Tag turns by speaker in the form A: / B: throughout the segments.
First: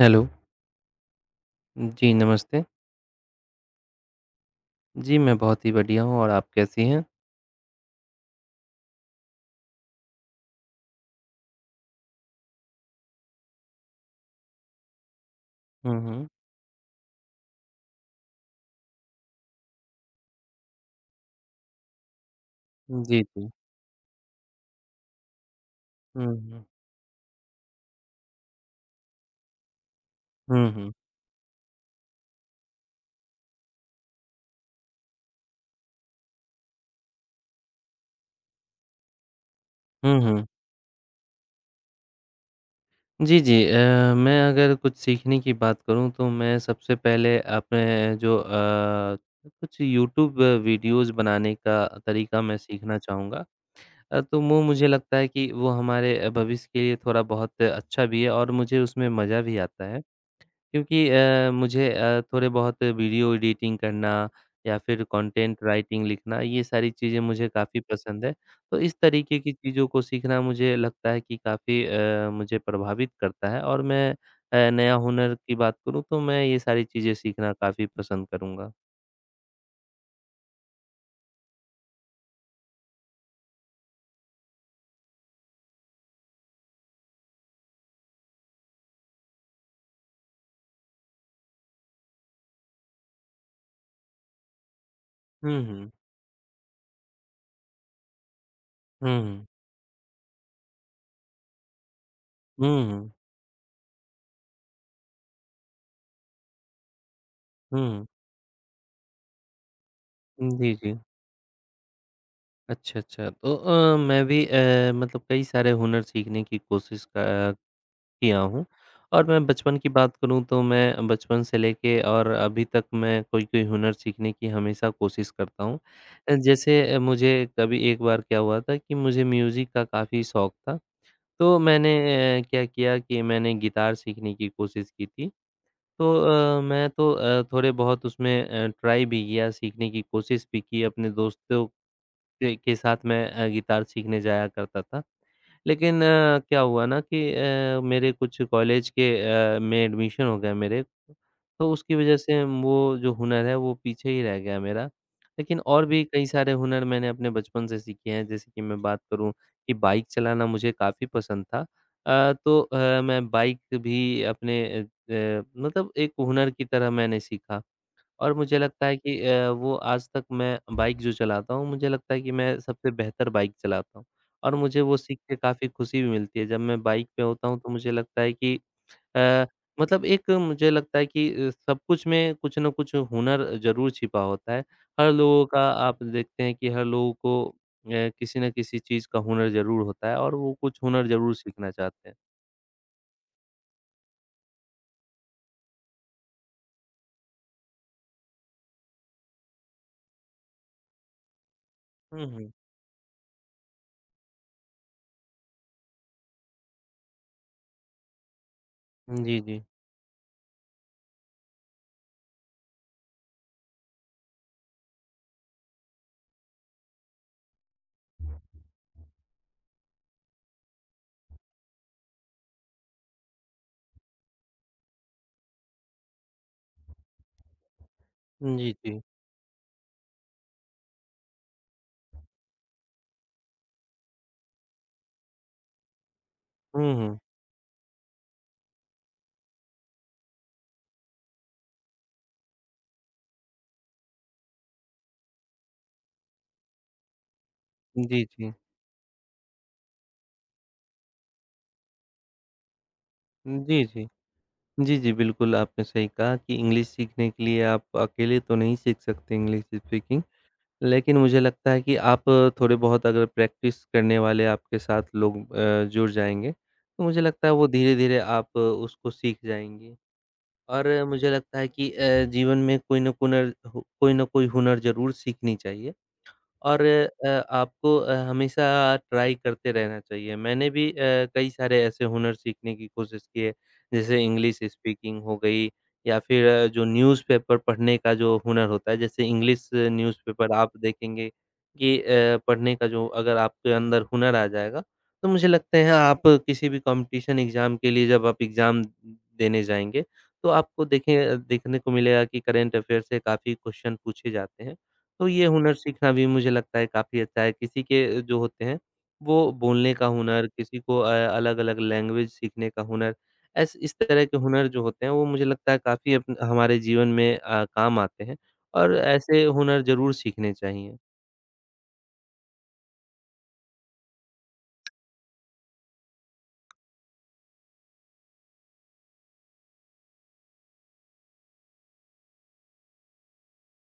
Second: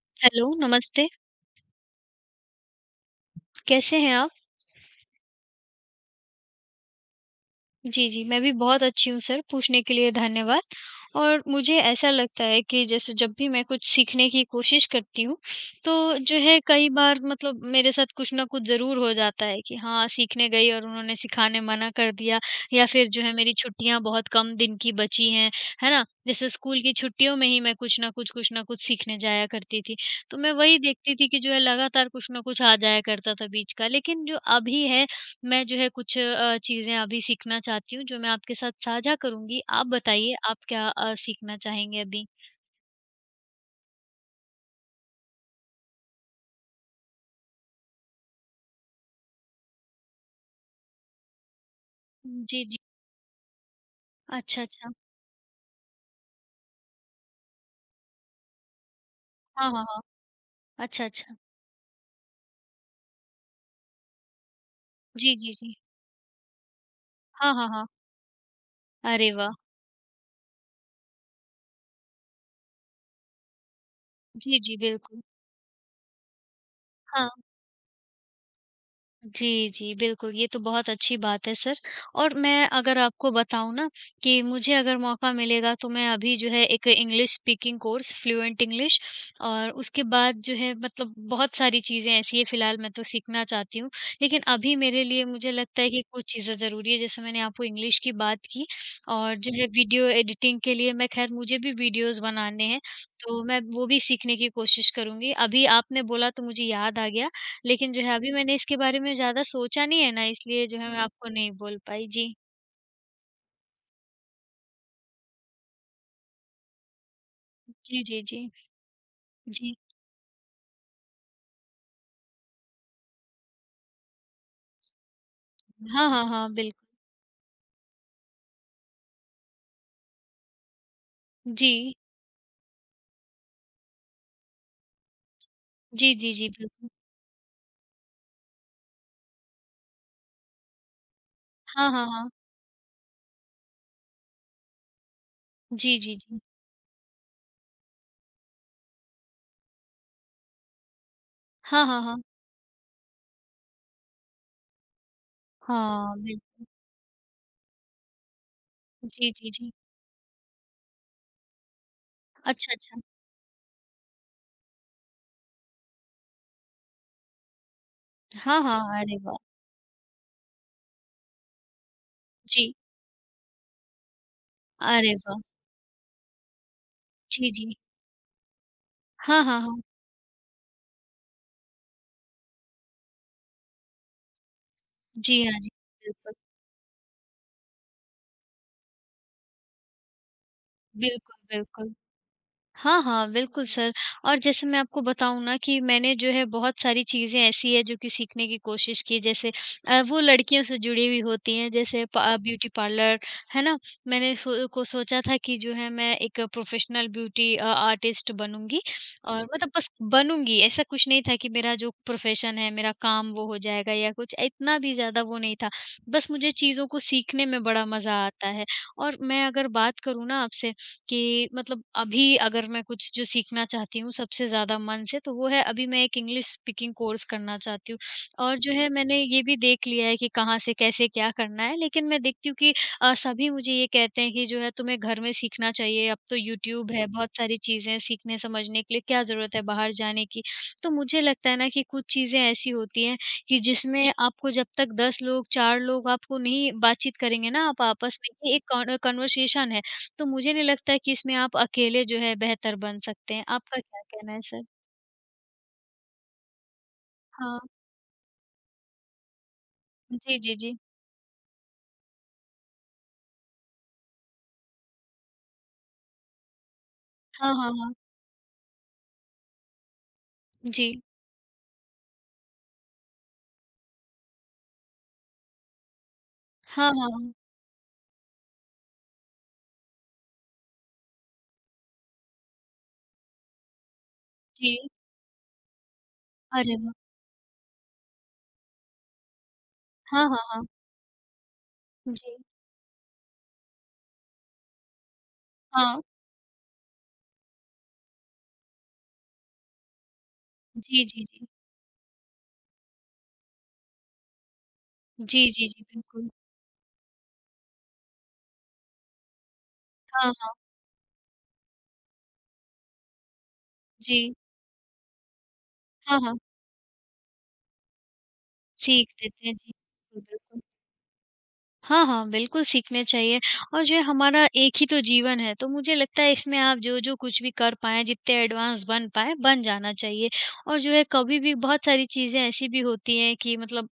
A: Hello.
B: Hello, नमस्ते।
A: जी, नमस्ते।
B: कैसे हैं आप?
A: जी, मैं बहुत ही बढ़िया हूँ और आप कैसी हैं?
B: जी, जी, मैं भी बहुत अच्छी हूँ सर, पूछने के लिए धन्यवाद। और मुझे ऐसा लगता है कि जैसे जब भी मैं कुछ सीखने की कोशिश करती हूँ,
A: हुँ,
B: तो
A: हुँ।
B: जो है कई बार मतलब मेरे साथ कुछ न कुछ ज़रूर हो जाता है कि हाँ, सीखने गई और उन्होंने सिखाने मना कर दिया या फिर
A: जी,
B: जो है
A: जी।
B: मेरी छुट्टियाँ बहुत कम दिन की बची हैं, है ना?
A: हुँ,
B: जैसे
A: हुँ।
B: स्कूल की छुट्टियों में ही मैं कुछ न कुछ सीखने जाया करती थी। तो मैं
A: हुँ,
B: वही
A: हुँ।
B: देखती थी कि जो है लगातार कुछ न कुछ आ जाया करता था बीच का। लेकिन जो अभी है मैं जो है कुछ चीज़ें अभी सीखना चाहती हूँ, जो मैं आपके साथ साझा करूँगी। आप
A: हुँ,
B: बताइए
A: हुँ।
B: आप क्या सीखना चाहेंगे अभी?
A: जी, जी। मैं अगर कुछ सीखने की बात करूँ तो मैं सबसे पहले अपने जो कुछ यूट्यूब वीडियोज़ बनाने का तरीका मैं
B: जी, जी।
A: सीखना चाहूँगा। तो वो
B: अच्छा,
A: मुझे
B: अच्छा।
A: लगता है कि वो हमारे भविष्य के लिए थोड़ा बहुत अच्छा भी है और मुझे उसमें मज़ा भी
B: हाँ,
A: आता
B: हाँ, हाँ।
A: है।
B: अच्छा,
A: क्योंकि
B: अच्छा।
A: मुझे थोड़े बहुत वीडियो एडिटिंग करना या फिर
B: जी, जी,
A: कंटेंट
B: जी।
A: राइटिंग लिखना ये सारी चीज़ें मुझे
B: हाँ, हाँ,
A: काफ़ी
B: हाँ।
A: पसंद है। तो इस
B: अरे
A: तरीके की
B: वाह!
A: चीज़ों को सीखना मुझे लगता है कि काफ़ी मुझे प्रभावित करता है और मैं
B: जी, जी,
A: नया
B: बिल्कुल।
A: हुनर की बात करूँ तो मैं ये सारी चीज़ें
B: हाँ।
A: सीखना काफ़ी पसंद करूँगा।
B: जी, जी, बिल्कुल, ये तो बहुत अच्छी बात है सर और मैं अगर आपको बताऊँ ना कि मुझे अगर मौका मिलेगा तो मैं अभी जो है एक English speaking course fluent English और उसके बाद जो है मतलब बहुत सारी चीज़ें ऐसी हैं फ़िलहाल मैं तो सीखना चाहती हूँ। लेकिन अभी मेरे लिए मुझे
A: हुँ,
B: लगता
A: हुँ।
B: है कि कुछ चीज़ें ज़रूरी है जैसे मैंने आपको इंग्लिश की बात की
A: हुँ,
B: और
A: हुँ।
B: जो है वीडियो एडिटिंग के लिए मैं ख़ैर मुझे भी वीडियोज़ बनाने हैं,
A: हुँ, हुँ।
B: तो मैं वो भी सीखने की कोशिश करूँगी। अभी आपने बोला तो मुझे याद आ गया लेकिन जो
A: हुँ।
B: है अभी मैंने इसके बारे में ज़्यादा सोचा नहीं है ना इसलिए
A: जी,
B: जो है
A: जी।
B: मैं आपको नहीं बोल पाई। जी।
A: अच्छा, अच्छा। तो मैं भी मतलब कई सारे हुनर सीखने की कोशिश क
B: जी, जी,
A: किया
B: जी।
A: हूँ और मैं
B: जी।
A: बचपन की बात करूँ तो मैं बचपन से लेके और अभी तक मैं कोई-कोई हुनर सीखने की हमेशा कोशिश करता हूँ।
B: हाँ, हाँ, हाँ, बिल्कुल।
A: जैसे मुझे कभी एक बार क्या हुआ था कि मुझे म्यूज़िक का काफ़ी शौक था, तो
B: जी।
A: मैंने क्या किया कि मैंने गिटार सीखने की कोशिश की थी। तो
B: जी, जी, जी, बिल्कुल।
A: मैं तो थोड़े बहुत उसमें ट्राई भी किया, सीखने की कोशिश भी की, अपने दोस्तों
B: हाँ, हाँ, हाँ।
A: के साथ मैं गिटार सीखने जाया करता था।
B: जी,
A: लेकिन
B: जी, जी।
A: क्या हुआ ना कि मेरे कुछ कॉलेज के में एडमिशन हो गया मेरे, तो
B: हाँ,
A: उसकी
B: हाँ,
A: वजह
B: हाँ।
A: से वो जो हुनर है वो पीछे ही रह गया मेरा। लेकिन और भी
B: हाँ,
A: कई
B: बिल
A: सारे हुनर मैंने अपने बचपन से सीखे हैं, जैसे कि मैं बात
B: जी,
A: करूँ
B: जी, जी।
A: कि बाइक चलाना मुझे काफ़ी पसंद था। तो
B: अच्छा, अच्छा।
A: मैं बाइक भी अपने मतलब एक हुनर की तरह मैंने सीखा। और मुझे
B: हाँ,
A: लगता है
B: हाँ। अरे
A: कि
B: वाह!
A: वो आज तक मैं बाइक जो चलाता हूँ, मुझे लगता है कि मैं
B: जी।
A: सबसे बेहतर बाइक चलाता हूँ। और मुझे वो
B: अरे
A: सीख के
B: वाह!
A: काफ़ी खुशी भी मिलती है। जब मैं बाइक पे होता
B: जी,
A: हूँ तो
B: जी।
A: मुझे लगता है कि
B: हाँ,
A: अ,
B: हाँ, हाँ।
A: मतलब एक मुझे लगता है कि सब कुछ में कुछ न कुछ हुनर ज़रूर छिपा होता है। हर
B: जी,
A: लोगों
B: हाँ
A: का
B: जी।
A: आप
B: बिल्कुल।
A: देखते हैं कि हर लोगों को किसी न किसी चीज़ का हुनर ज़रूर होता है और वो कुछ हुनर
B: बिल्कुल,
A: ज़रूर सीखना
B: बिल्कुल।
A: चाहते हैं।
B: हाँ, हाँ, बिल्कुल सर और जैसे मैं आपको बताऊँ ना कि मैंने जो है बहुत सारी चीज़ें ऐसी हैं जो कि सीखने की कोशिश की जैसे वो लड़कियों से जुड़ी हुई होती हैं जैसे
A: हुँ,
B: प
A: हुँ।
B: ब्यूटी पार्लर, है ना? मैंने सो को सोचा था कि जो है मैं एक प्रोफ़ेशनल ब्यूटी आर्टिस्ट बनूँगी और
A: जी,
B: हुँ।
A: जी।
B: मतलब बस बनूँगी ऐसा कुछ नहीं था कि मेरा जो प्रोफ़ेशन है, मेरा काम वो हो जाएगा या कुछ इतना भी ज़्यादा वो नहीं था। बस मुझे चीज़ों को सीखने में बड़ा मज़ा आता है और मैं अगर बात करूँ ना आपसे कि मतलब अभी अगर मैं कुछ जो सीखना चाहती हूँ सबसे ज़्यादा मन से तो वो है अभी मैं एक इंग्लिश स्पीकिंग कोर्स करना चाहती हूँ। और
A: जी,
B: जो है
A: जी।
B: मैंने ये भी देख लिया है कि कहाँ से कैसे क्या करना है लेकिन मैं देखती हूँ कि सभी मुझे ये कहते हैं कि जो है तुम्हें घर में सीखना चाहिए अब तो यूट्यूब
A: हुँ,
B: है
A: हुँ।
B: बहुत सारी चीज़ें हैं सीखने समझने के लिए क्या ज़रूरत है बाहर जाने की। तो मुझे लगता है ना कि कुछ चीज़ें ऐसी होती हैं कि जिसमें आपको जब तक 10 लोग 4 लोग आपको नहीं बातचीत करेंगे ना आप आपस
A: जी,
B: में
A: जी।
B: ये एक कॉन कन्वर्सेशन है। तो मुझे नहीं लगता कि इसमें आप अकेले जो है बेहतर बन सकते हैं। आपका
A: जी,
B: क्या
A: जी।
B: कहना है सर?
A: जी, जी, बिल्कुल, आपने सही कहा कि इंग्लिश सीखने के
B: हाँ।
A: लिए आप अकेले तो नहीं सीख सकते इंग्लिश स्पीकिंग,
B: जी, जी, जी।
A: लेकिन मुझे लगता है कि आप थोड़े बहुत अगर प्रैक्टिस करने वाले आपके साथ लोग जुड़ जाएँगे, तो मुझे लगता है
B: हाँ,
A: वो
B: हाँ, हाँ।
A: धीरे-धीरे आप उसको सीख जाएँगी। और
B: जी।
A: मुझे लगता है कि जीवन में कोई ना कोई हुनर ज़रूर सीखनी चाहिए। और
B: हाँ, हाँ, हाँ।
A: आपको हमेशा ट्राई करते रहना चाहिए। मैंने भी कई सारे ऐसे हुनर सीखने की कोशिश की है, जैसे इंग्लिश
B: जी।
A: स्पीकिंग हो गई या फिर
B: अरे
A: जो
B: वाह!
A: न्यूज़पेपर पढ़ने का जो हुनर होता है, जैसे इंग्लिश
B: हाँ, हाँ,
A: न्यूज़पेपर
B: हाँ।
A: आप देखेंगे कि
B: जी।
A: पढ़ने का जो अगर आपके अंदर हुनर आ जाएगा, तो मुझे लगता है
B: हाँ।
A: आप किसी भी कॉम्पिटिशन एग्ज़ाम के लिए जब आप एग्ज़ाम देने जाएँगे, तो आपको
B: जी, जी,
A: देखें
B: जी।
A: देखने को मिलेगा कि करंट अफ़ेयर से काफ़ी क्वेश्चन पूछे जाते हैं। तो ये
B: जी, जी,
A: हुनर
B: जी,
A: सीखना भी
B: बिल्कुल।
A: मुझे लगता है काफ़ी अच्छा है। किसी के जो होते हैं, वो बोलने का
B: हाँ,
A: हुनर,
B: हाँ।
A: किसी को अलग-अलग लैंग्वेज सीखने का हुनर, ऐस इस
B: जी।
A: तरह के हुनर जो होते हैं, वो मुझे लगता है काफ़ी
B: हाँ,
A: अप
B: हाँ।
A: हमारे जीवन में काम आते हैं और
B: सीख
A: ऐसे
B: देते हैं। जी,
A: हुनर ज़रूर
B: बिल्कुल।
A: सीखने
B: बिल्कुल।
A: चाहिए।
B: हाँ, हाँ, बिल्कुल सीखने चाहिए और जो है हमारा एक ही तो जीवन है, तो मुझे लगता है इसमें आप जो-जो कुछ भी कर पाएँ, जितने एडवांस बन पाएँ, बन जाना चाहिए। और जो है कभी भी बहुत सारी चीज़ें ऐसी भी होती हैं कि मतलब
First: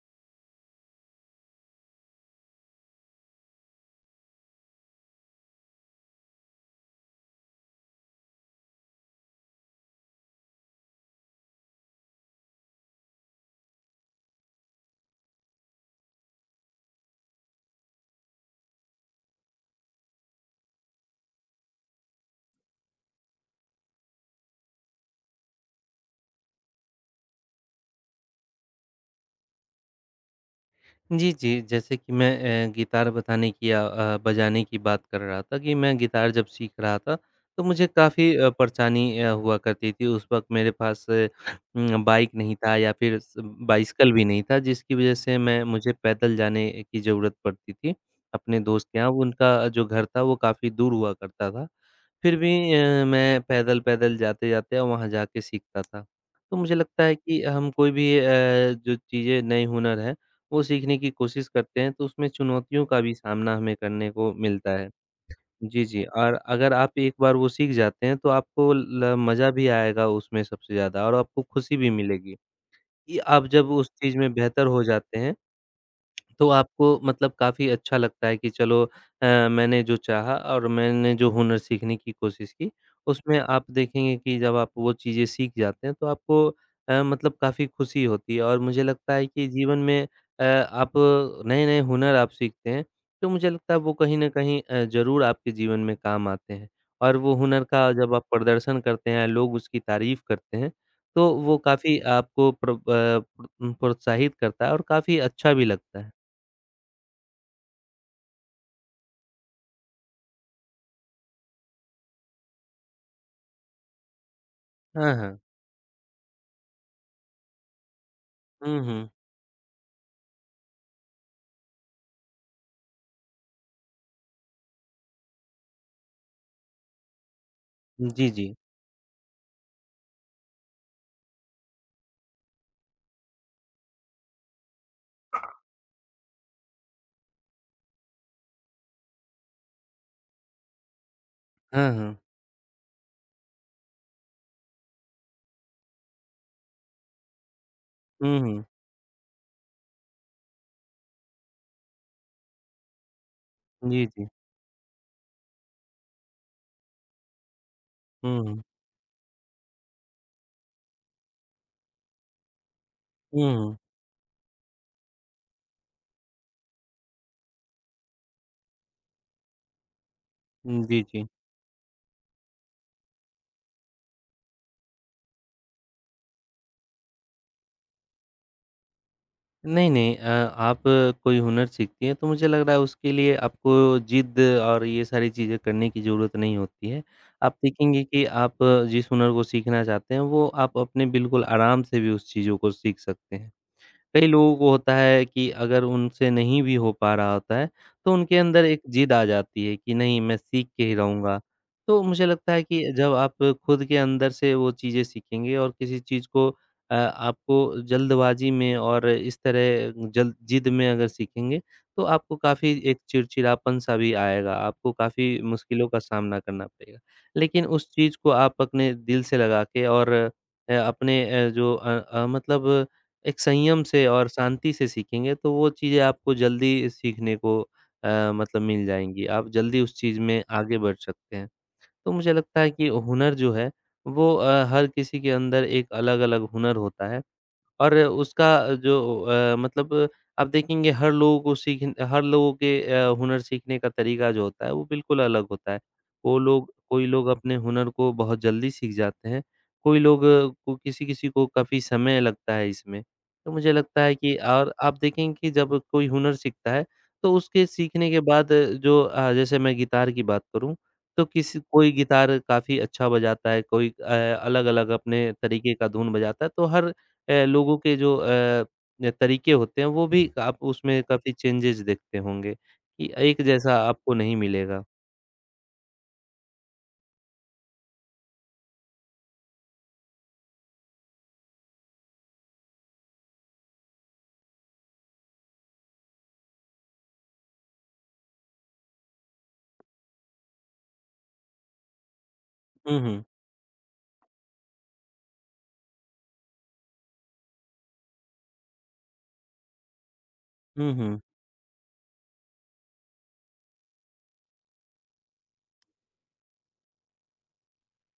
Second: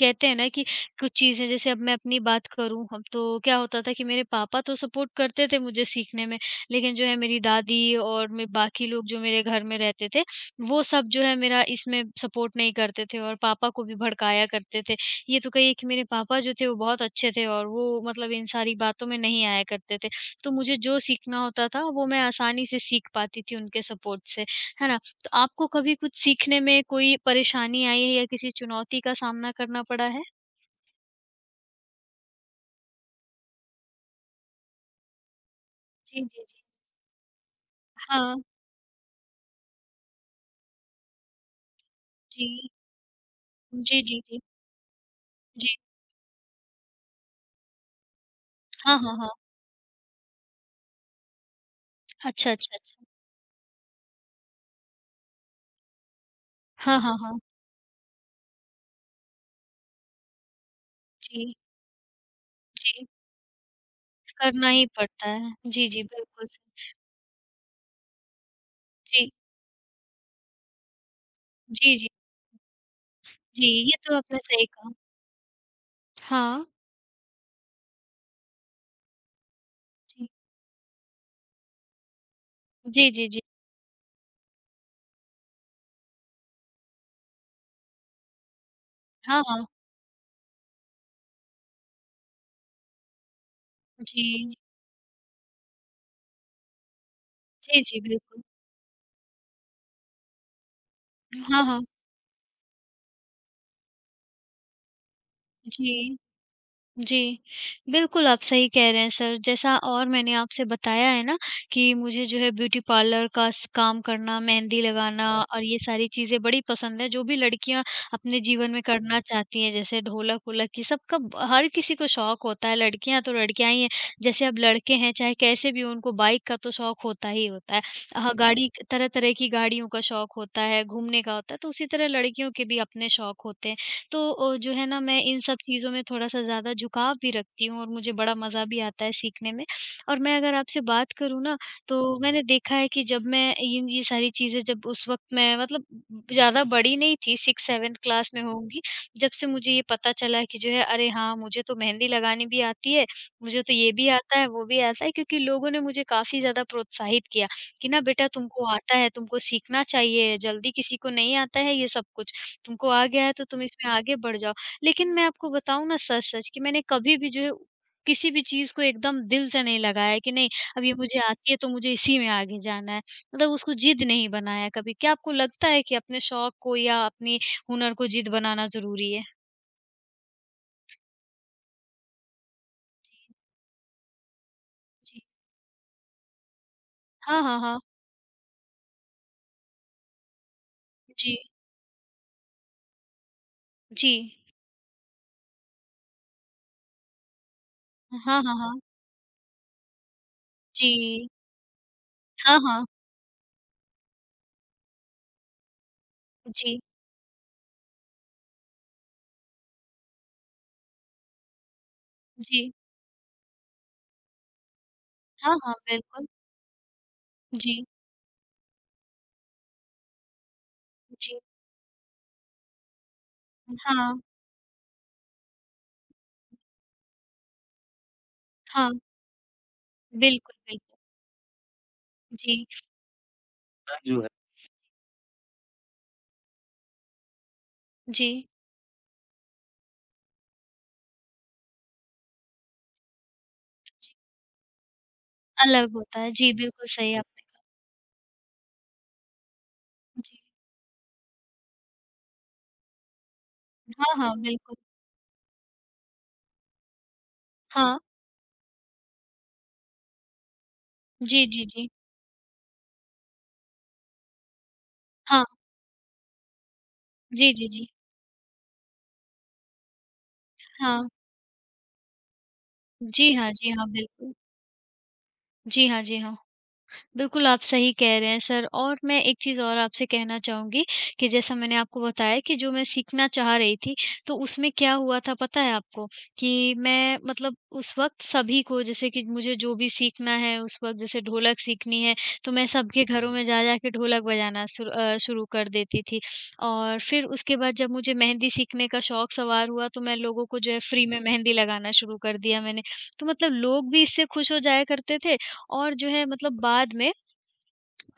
B: कहते हैं ना कि कुछ चीज़ें जैसे अब मैं अपनी बात करूँ अब तो क्या होता था कि मेरे पापा तो सपोर्ट करते थे मुझे सीखने में, लेकिन जो है मेरी दादी और मे बाकी लोग जो मेरे घर में रहते थे, वो सब जो है मेरा इसमें सपोर्ट नहीं करते थे और पापा को भी भड़काया करते थे ये तो कहिए कि मेरे पापा जो थे वो बहुत अच्छे थे और वो मतलब इन सारी बातों में नहीं आया करते थे। तो मुझे जो सीखना होता था वो मैं आसानी से सीख पाती थी उनके सपोर्ट से, है ना? तो आपको कभी कुछ सीखने में कोई परेशानी आई है या किसी चुनौती का सामना करना पड़ा है?
A: जी, जी। जैसे कि मैं गिटार बताने की या बजाने की बात कर रहा था कि मैं
B: जी,
A: गिटार
B: जी,
A: जब
B: जी।
A: सीख रहा था, तो मुझे काफ़ी
B: हाँ,
A: परेशानी हुआ करती थी। उस वक़्त मेरे पास बाइक नहीं
B: जी।
A: था या फिर स
B: जी,
A: बाइसिकल
B: जी,
A: भी
B: जी।
A: नहीं था, जिसकी वज़ह से मैं
B: जी।
A: मुझे पैदल जाने की ज़रूरत पड़ती थी, अपने दोस्त
B: हाँ,
A: के यहाँ।
B: हाँ, हाँ।
A: उनका जो घर था, वो काफ़ी दूर हुआ करता था। फिर
B: अच्छा,
A: भी
B: अच्छा, अच्छा।
A: मैं पैदल-पैदल, जाते-जाते वहाँ जाके सीखता था। तो मुझे
B: हाँ,
A: लगता है
B: हाँ, हाँ।
A: कि हम कोई भी जो चीज़ें नए हुनर है, वो सीखने की कोशिश
B: जी,
A: करते हैं, तो उसमें चुनौतियों का
B: जी।
A: भी सामना हमें करने को
B: करना
A: मिलता
B: ही
A: है।
B: पड़ता है।
A: जी,
B: जी,
A: जी
B: जी,
A: और
B: बिल्कुल।
A: अगर आप एक बार वो सीख जाते हैं, तो आपको ल
B: जी।
A: मज़ा भी आएगा उसमें सबसे ज़्यादा और आपको खुशी भी
B: जी, जी,
A: मिलेगी, कि आप
B: जी।
A: जब उस
B: ये तो
A: चीज़ में
B: आपने
A: बेहतर
B: सही
A: हो
B: कहा।
A: जाते हैं तो
B: हाँ।
A: आपको मतलब काफ़ी अच्छा लगता है कि चलो मैंने जो
B: जी।
A: चाहा और मैंने जो हुनर सीखने की कोशिश की,
B: जी, जी,
A: उसमें
B: जी।
A: आप देखेंगे कि जब आप वो चीज़ें सीख जाते हैं तो आपको मतलब काफ़ी खुशी होती है और मुझे लगता है
B: हाँ,
A: कि
B: हाँ।
A: जीवन में आप नए-नए हुनर आप सीखते हैं, तो मुझे लगता है वो कहीं न
B: जी।
A: कहीं ज़रूर आपके जीवन में काम आते हैं और वो हुनर
B: जी,
A: का
B: जी,
A: जब आप
B: बिल्कुल।
A: प्रदर्शन करते हैं, लोग उसकी तारीफ़ करते हैं, तो वो
B: हाँ, हाँ।
A: काफ़ी आपको प्रोत्साहित करता है और काफ़ी अच्छा भी लगता है।
B: जी। जी, बिल्कुल आप सही कह रहे हैं सर। जैसा और मैंने आपसे बताया है ना कि मुझे जो है ब्यूटी पार्लर का स काम करना, मेहंदी
A: हाँ,
B: लगाना
A: हाँ।
B: हाँ। और ये सारी चीज़ें बड़ी पसंद है, जो भी लड़कियाँ अपने जीवन
A: हुँ,
B: में
A: हुँ।
B: करना चाहती हैं, जैसे ढोलक-वोलक ये सबका ब हर किसी को शौक होता है, लड़कियाँ तो लड़कियाँ ही हैं। जैसे अब लड़के हैं, चाहे कैसे भी हों, उनको बाइक का तो शौक होता ही होता है।
A: जी, जी।
B: गाड़ी तरह-तरह की गाड़ियों का शौक होता है, घूमने का होता है, तो उसी तरह लड़कियों के भी अपने शौक होते हैं। तो जो है ना मैं इन सब चीज़ों में थोड़ा-सा ज़्यादा झुकाव भी रखती हूँ और मुझे बड़ा मज़ा भी आता है सीखने में। और मैं अगर आपसे बात करूँ ना,
A: हाँ,
B: तो
A: हाँ।
B: मैंने देखा है कि जब मैं इन ये सारी चीज़ें जब उस वक़्त मैं मतलब ज़्यादा बड़ी नहीं थी, 6th-7th क्लास
A: हुँ,
B: में
A: हुँ।
B: होंगी, जब से मुझे ये पता चला है कि जो है अरे हाँ, मुझे तो मेहंदी लगानी भी आती है, मुझे तो ये
A: जी,
B: भी
A: जी।
B: आता है, वो भी आता है क्योंकि लोगों ने मुझे काफ़ी ज़्यादा प्रोत्साहित किया कि ना बेटा
A: हुँ, हुँ।
B: तुमको आता है, तुमको सीखना चाहिए, जल्दी किसी को नहीं आता है ये सब कुछ। तुमको आ गया है तो
A: हुँ,
B: तुम
A: हुँ।
B: इसमें आगे बढ़ जाओ। लेकिन मैं आपको बताऊँ ना सच-सच कि मैंने कभी भी जो है किसी भी चीज़ को एकदम दिल से नहीं लगाया कि नहीं अब ये
A: जी,
B: मुझे
A: जी।
B: आती है तो मुझे इसी में आगे जाना है। मतलब उसको जिद नहीं बनाया कभी। क्या आपको लगता है कि अपने शौक को या अपने हुनर को जिद बनाना ज़रूरी है?
A: नहीं, नहीं आप कोई हुनर सीखती हैं तो मुझे लग रहा है उसके लिए आपको ज़िद और ये
B: जी।
A: सारी चीज़ें करने की ज़रूरत नहीं होती है।
B: हाँ,
A: आप
B: हाँ, हाँ।
A: देखेंगे कि आप जिस हुनर को सीखना चाहते हैं वो आप अपने
B: जी,
A: बिल्कुल आराम से भी उस चीज़ों को सीख सकते हैं।
B: जी।
A: कई लोगों को होता है कि अगर उनसे नहीं भी हो पा रहा होता है, तो उनके
B: हाँ, हाँ,
A: अंदर
B: हाँ।
A: एक ज़िद आ जाती है कि नहीं मैं सीख के ही
B: जी।
A: रहूँगा। तो मुझे लगता
B: हाँ,
A: है
B: हाँ।
A: कि जब आप खुद के अंदर से वो चीज़ें सीखेंगे और किसी चीज़ को
B: जी,
A: आपको जल्दबाज़ी में और इस तरह जल्द ज़िद में अगर सीखेंगे, तो आपको
B: जी।
A: काफ़ी एक चिड़चिड़ापन-सा भी आएगा, आपको काफ़ी
B: हाँ, हाँ,
A: मुश्किलों का
B: बिल्कुल।
A: सामना करना पड़ेगा। लेकिन
B: जी,
A: उस चीज़ को आप अपने दिल से लगा के और अपने
B: जी।
A: जो मतलब एक संयम से
B: हाँ,
A: और शांति से सीखेंगे तो वो चीज़ें आपको जल्दी सीखने को मतलब मिल
B: हाँ।
A: जाएँगी। आप जल्दी उस चीज़ में
B: बिल्कुल,
A: आगे
B: बिल्कुल।
A: बढ़ सकते हैं। तो मुझे लगता
B: जी,
A: है कि हुनर जो है वो हर किसी के अंदर एक अलग-अलग हुनर होता है। और
B: जी।
A: उसका जो मतलब आप देखेंगे हर लोगों के हुनर सीखने का तरीका जो होता है वो बिल्कुल अलग होता है।
B: अलग होता है।
A: वो
B: जी,
A: लोग
B: बिल्कुल
A: कोई
B: सही
A: लोग
B: आपने
A: अपने हुनर को बहुत जल्दी सीख जाते हैं, कोई
B: कहा।
A: लोग
B: जी,
A: अ, को किसी-किसी को काफ़ी समय लगता है इसमें। तो मुझे लगता
B: हाँ,
A: है
B: हाँ,
A: कि और
B: बिल्कुल।
A: आप देखेंगे कि जब कोई हुनर सीखता है तो उसके
B: हाँ,
A: सीखने के बाद जो जैसे मैं गिटार की बात करूँ तो
B: जी,
A: किसी
B: जी, जी।
A: कोई गिटार काफ़ी अच्छा बजाता है, कोई अलग-अलग अपने
B: हाँ,
A: तरीके का धुन बजाता है, तो हर
B: जी, जी,
A: लोगों
B: जी।
A: के जो अ, ज तरीके होते हैं वो भी आप उसमें
B: हाँ।
A: काफ़ी चेंजेज़ देखते होंगे, कि
B: जी
A: एक
B: हाँ, जी
A: जैसा
B: हाँ,
A: आपको
B: बिल्कुल।
A: नहीं मिलेगा।
B: जी हाँ, जी हाँ। बिल्कुल, आप सही कह रहे हैं सर और मैं एक चीज़ और आपसे कहना चाहूँगी कि जैसा मैंने आपको बताया कि जो मैं सीखना चाह रही थी, तो उसमें क्या हुआ था पता है आपको? कि मैं मतलब उस वक़्त सभी को जैसे कि मुझे जो भी सीखना है उस वक़्त जैसे ढोलक सीखनी है, तो मैं
A: हुँ,
B: सबके
A: हुँ।
B: घरों में जा-जा के ढोलक बजाना शुरू कर देती थी। और फिर उसके बाद जब मुझे मेहंदी सीखने का शौक सवार हुआ, तो मैं लोगों को जो है
A: हुँ,
B: फ्री में
A: हुँ।
B: मेहंदी लगाना शुरू कर दिया मैंने। तो मतलब लोग भी इससे खुश हो जाया करते थे और जो है मतलब बाद में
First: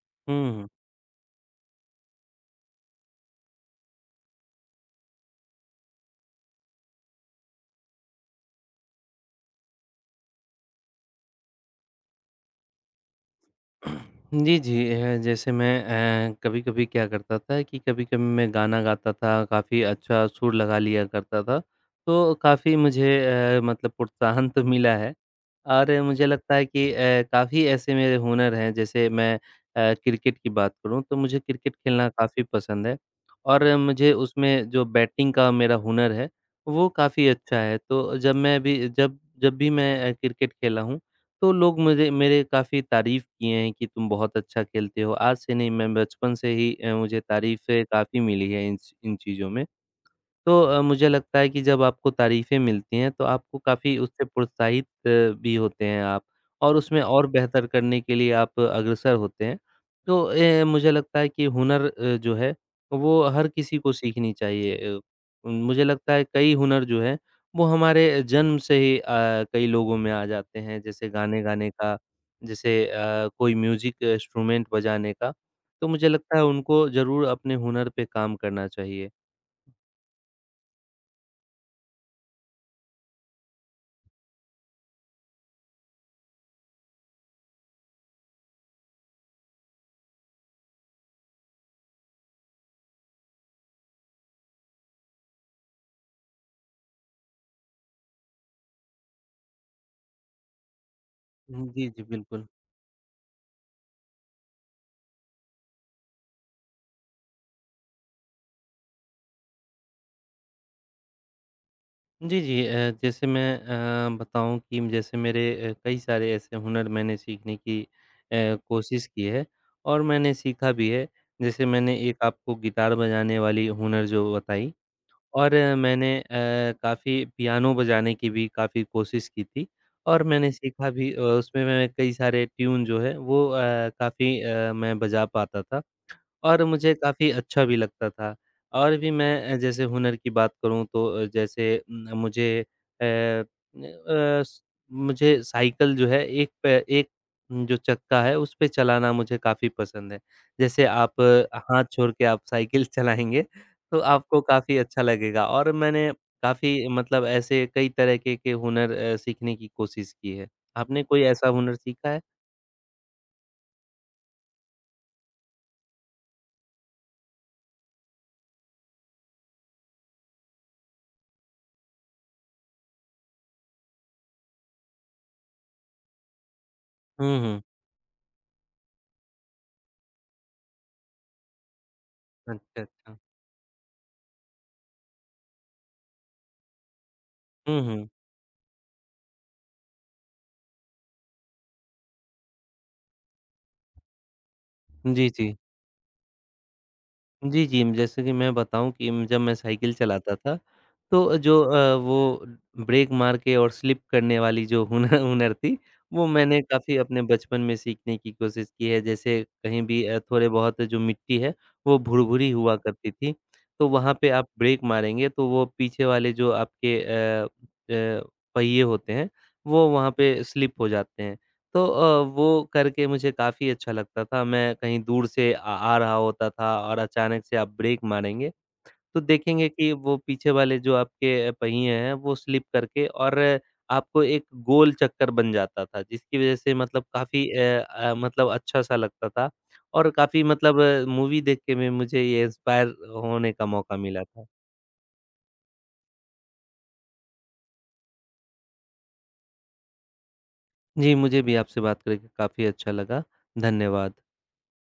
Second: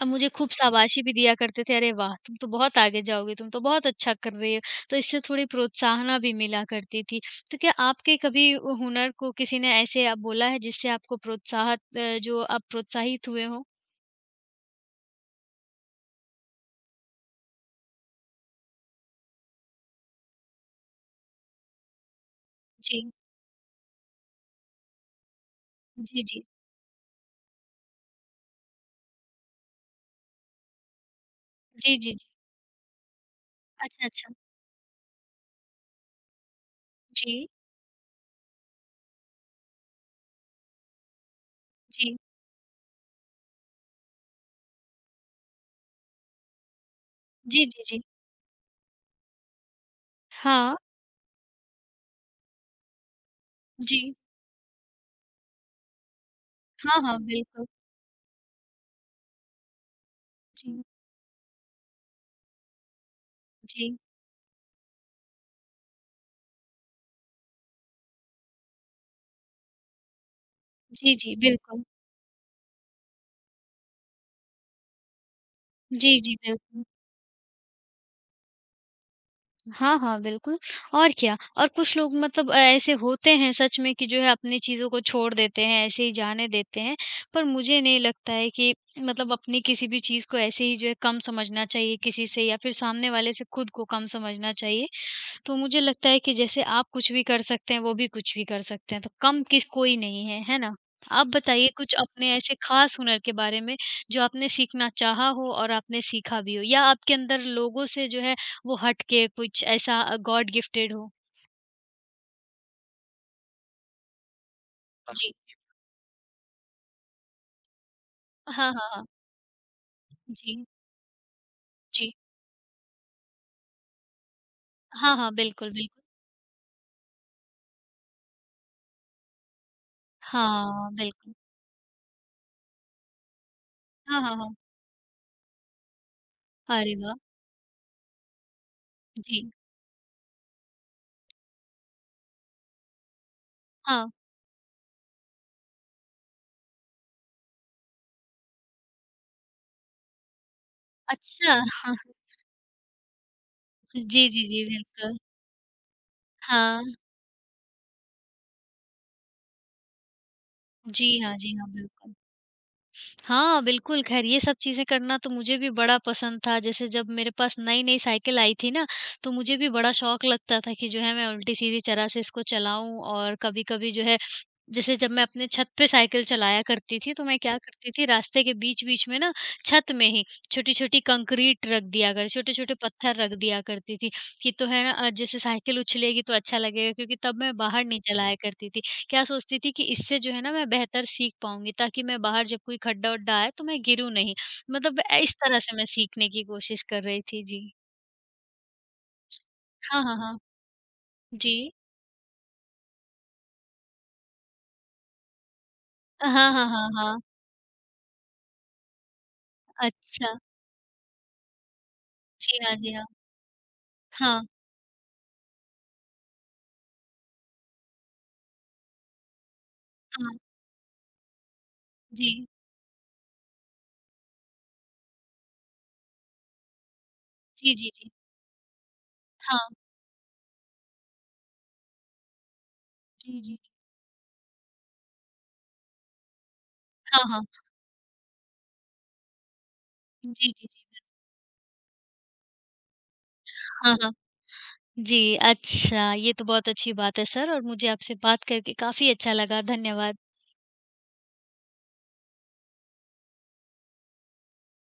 B: अब मुझे खूब
A: हुँ, हुँ।
B: शाबाशी भी दिया करते थे, "अरे वाह! तुम तो बहुत आगे जाओगे, तुम तो बहुत अच्छा कर रहे हो।" तो इससे थोड़ी प्रोत्साहना भी मिला करती थी। तो क्या आपके कभी हुनर को किसी ने ऐसे बोला है जिससे आपको जो आप प्रोत्साहित हुए हों?
A: जी, जी। जैसे मैं कभी-कभी क्या करता था कि कभी-कभी मैं गाना गाता था, काफ़ी अच्छा सुर लगा लिया करता था। तो काफ़ी मुझे
B: जी।
A: मतलब प्रोत्साहन तो मिला है और
B: जी,
A: मुझे
B: जी।
A: लगता है कि काफ़ी ऐसे मेरे हुनर हैं, जैसे मैं क्रिकेट की बात करूँ तो मुझे क्रिकेट
B: जी,
A: खेलना
B: जी, जी।
A: काफ़ी पसंद है और
B: अच्छा,
A: मुझे
B: अच्छा।
A: उसमें जो बैटिंग का मेरा हुनर है, वो काफ़ी
B: जी,
A: अच्छा है। तो जब जब भी मैं क्रिकेट खेला हूँ तो लोग मुझे
B: जी।
A: मेरे काफ़ी तारीफ़ किए हैं कि तुम बहुत अच्छा खेलते हो। आज से नहीं मैं बचपन से ही मुझे
B: जी, जी,
A: तारीफ़ें
B: जी।
A: काफ़ी मिली है इन चीज़ों में। तो
B: हाँ।
A: मुझे लगता है कि जब आपको तारीफ़ें मिलती हैं, तो आपको काफ़ी
B: जी।
A: उससे प्रोत्साहित भी होते हैं आप और
B: हाँ,
A: उसमें
B: हाँ,
A: और
B: बिल्कुल।
A: बेहतर करने के लिए आप अग्रसर होते हैं। तो
B: जी,
A: मुझे लगता है कि हुनर जो है, वो हर किसी को
B: जी।
A: सीखनी चाहिए। मुझे लगता है कई हुनर जो हैं, वो हमारे जन्म से ही कई लोगों में आ जाते हैं, जैसे
B: जी, जी,
A: गाने गाने
B: बिल्कुल।
A: का, जैसे कोई म्यूज़िक इंस्ट्रूमेंट बजाने का। तो मुझे
B: जी, जी,
A: लगता है
B: बिल्कुल।
A: उनको ज़रूर अपने हुनर पे काम करना चाहिए।
B: हाँ, हाँ, बिल्कुल और क्या। और कुछ लोग मतलब ऐसे होते हैं सच में कि जो है अपनी चीज़ों को छोड़ देते हैं, ऐसे ही जाने देते हैं। पर मुझे नहीं लगता है कि मतलब अपनी किसी भी चीज़ को ऐसे ही जो है कम समझना चाहिए किसी से या फिर सामने वाले से खुद को कम समझना चाहिए। तो मुझे लगता है कि जैसे आप कुछ भी कर सकते हैं, वो भी कुछ भी कर सकते हैं, तो कम किस कोई नहीं है, है ना? आप
A: हुँ,
B: बताइए
A: जी,
B: कुछ
A: जी,
B: अपने
A: बिल्कुल।
B: ऐसे ख़ास हुनर के बारे में, जो आपने सीखना चाहा हो और आपने सीखा भी हो या आपके अंदर लोगों से जो है वो हट के कुछ ऐसा गॉड गिफ्टेड हो?
A: जी, जी। जैसे मैं बताऊँ कि
B: हाँ।
A: जैसे
B: जी।
A: मेरे कई सारे ऐसे हुनर मैंने सीखने की
B: हाँ, हाँ, हाँ।
A: कोशिश की है और मैंने
B: जी,
A: सीखा भी है। जैसे मैंने
B: जी।
A: एक आपको गिटार बजाने वाली हुनर जो बताई
B: हाँ, हाँ,
A: और
B: बिल्कुल, बिल्कुल।
A: मैंने काफ़ी पियानो बजाने की भी काफ़ी कोशिश की थी और मैंने
B: हाँ,
A: सीखा भी
B: बिल्कुल।
A: उसमें मैं कई सारे ट्यून जो है वो
B: हाँ, हाँ,
A: काफ़ी
B: हाँ।
A: मैं बजा पाता था। और मुझे
B: अरे वाह!
A: काफ़ी अच्छा भी लगता था। और भी
B: जी।
A: मैं जैसे हुनर की बात करूँ तो जैसे मुझे अ अ,
B: हाँ।
A: स मुझे साइकिल जो है एक पे एक जो चक्का है उस पे चलाना मुझे काफ़ी पसंद है। जैसे आप
B: अच्छा।
A: हाथ छोड़ के आप साइकिल चलाएँगे तो
B: जी,
A: आपको
B: जी, जी,
A: काफ़ी अच्छा
B: बिल्कुल।
A: लगेगा और मैंने काफ़ी
B: हाँ।
A: मतलब ऐसे कई तरह के हुनर सीखने की कोशिश की है। आपने
B: जी
A: कोई
B: हाँ,
A: ऐसा
B: जी हाँ,
A: हुनर सीखा
B: बिल्कुल।
A: है?
B: हाँ, बिल्कुल, ख़ैर ये सब चीज़ें करना तो मुझे भी बड़ा पसंद था। जैसे जब मेरे पास नई-नई साइकिल आई थी ना, तो मुझे भी बड़ा शौक लगता था कि जो है मैं उल्टी-सीधी तरह से इसको चलाऊँ और कभी-कभी जो है जैसे जब मैं अपने छत पे साइकिल चलाया करती थी, तो
A: हुँ,
B: मैं क्या
A: हुँ।
B: करती थी रास्ते के बीच-बीच में ना छत में ही छोटी-छोटी कंक्रीट रख दिया कर छोटे-छोटे
A: अच्छा,
B: पत्थर
A: अच्छा।
B: रख दिया करती थी, कि तो है ना जैसे साइकिल उछलेगी तो अच्छा लगेगा क्योंकि तब मैं
A: हुँ,
B: बाहर नहीं
A: हुँ।
B: चलाया करती थी। क्या सोचती थी कि इससे जो है ना मैं बेहतर सीख पाऊँगी ताकि मैं बाहर जब कोई खड्डा-वड्डा आए तो मैं गिरूँ नहीं। मतलब
A: जी,
B: इस
A: जी।
B: तरह से मैं सीखने की कोशिश कर रही थी।
A: जी,
B: जी।
A: जी। जैसे कि मैं बताऊँ कि जब मैं साइकिल
B: हाँ, हाँ,
A: चलाता
B: हाँ।
A: था, तो
B: जी।
A: जो वो ब्रेक मार के और स्लिप करने वाली जो हुनर हुनर थी, वो
B: हाँ,
A: मैंने
B: हाँ, हाँ,
A: काफ़ी
B: हाँ।
A: अपने बचपन में सीखने की कोशिश की है। जैसे कहीं भी
B: अच्छा।
A: थोड़े बहुत जो मिट्टी है, वो भुरभुरी
B: जी हाँ,
A: हुआ
B: जी हाँ।
A: करती थी, तो वहाँ पे
B: हाँ,
A: आप ब्रेक मारेंगे तो वो पीछे वाले जो आपके पहिए होते हैं, वो वहाँ
B: हाँ।
A: पे स्लिप हो जाते हैं। तो
B: जी।
A: वो करके मुझे काफ़ी अच्छा लगता था। मैं कहीं दूर से आ आ रहा होता था और अचानक से आप
B: जी, जी,
A: ब्रेक
B: जी।
A: मारेंगे, तो देखेंगे
B: हाँ।
A: कि वो पीछे वाले जो आपके पहिए हैं, वो स्लिप करके और
B: जी, जी।
A: आपको एक गोल चक्कर बन जाता था, जिसकी वज़ह से मतलब
B: हाँ, हाँ।
A: काफ़ी मतलब अच्छा-सा लगता था और काफ़ी
B: जी, जी,
A: मतलब
B: जी।
A: मूवी देख के भी मुझे ये इंस्पायर होने का
B: हाँ,
A: मौका
B: हाँ।
A: मिला था।
B: जी, अच्छा ये तो बहुत अच्छी बात है सर और मुझे आपसे बात करके काफ़ी अच्छा लगा। धन्यवाद।
A: जी, मुझे भी आपसे बात करके काफ़ी अच्छा लगा। धन्यवाद।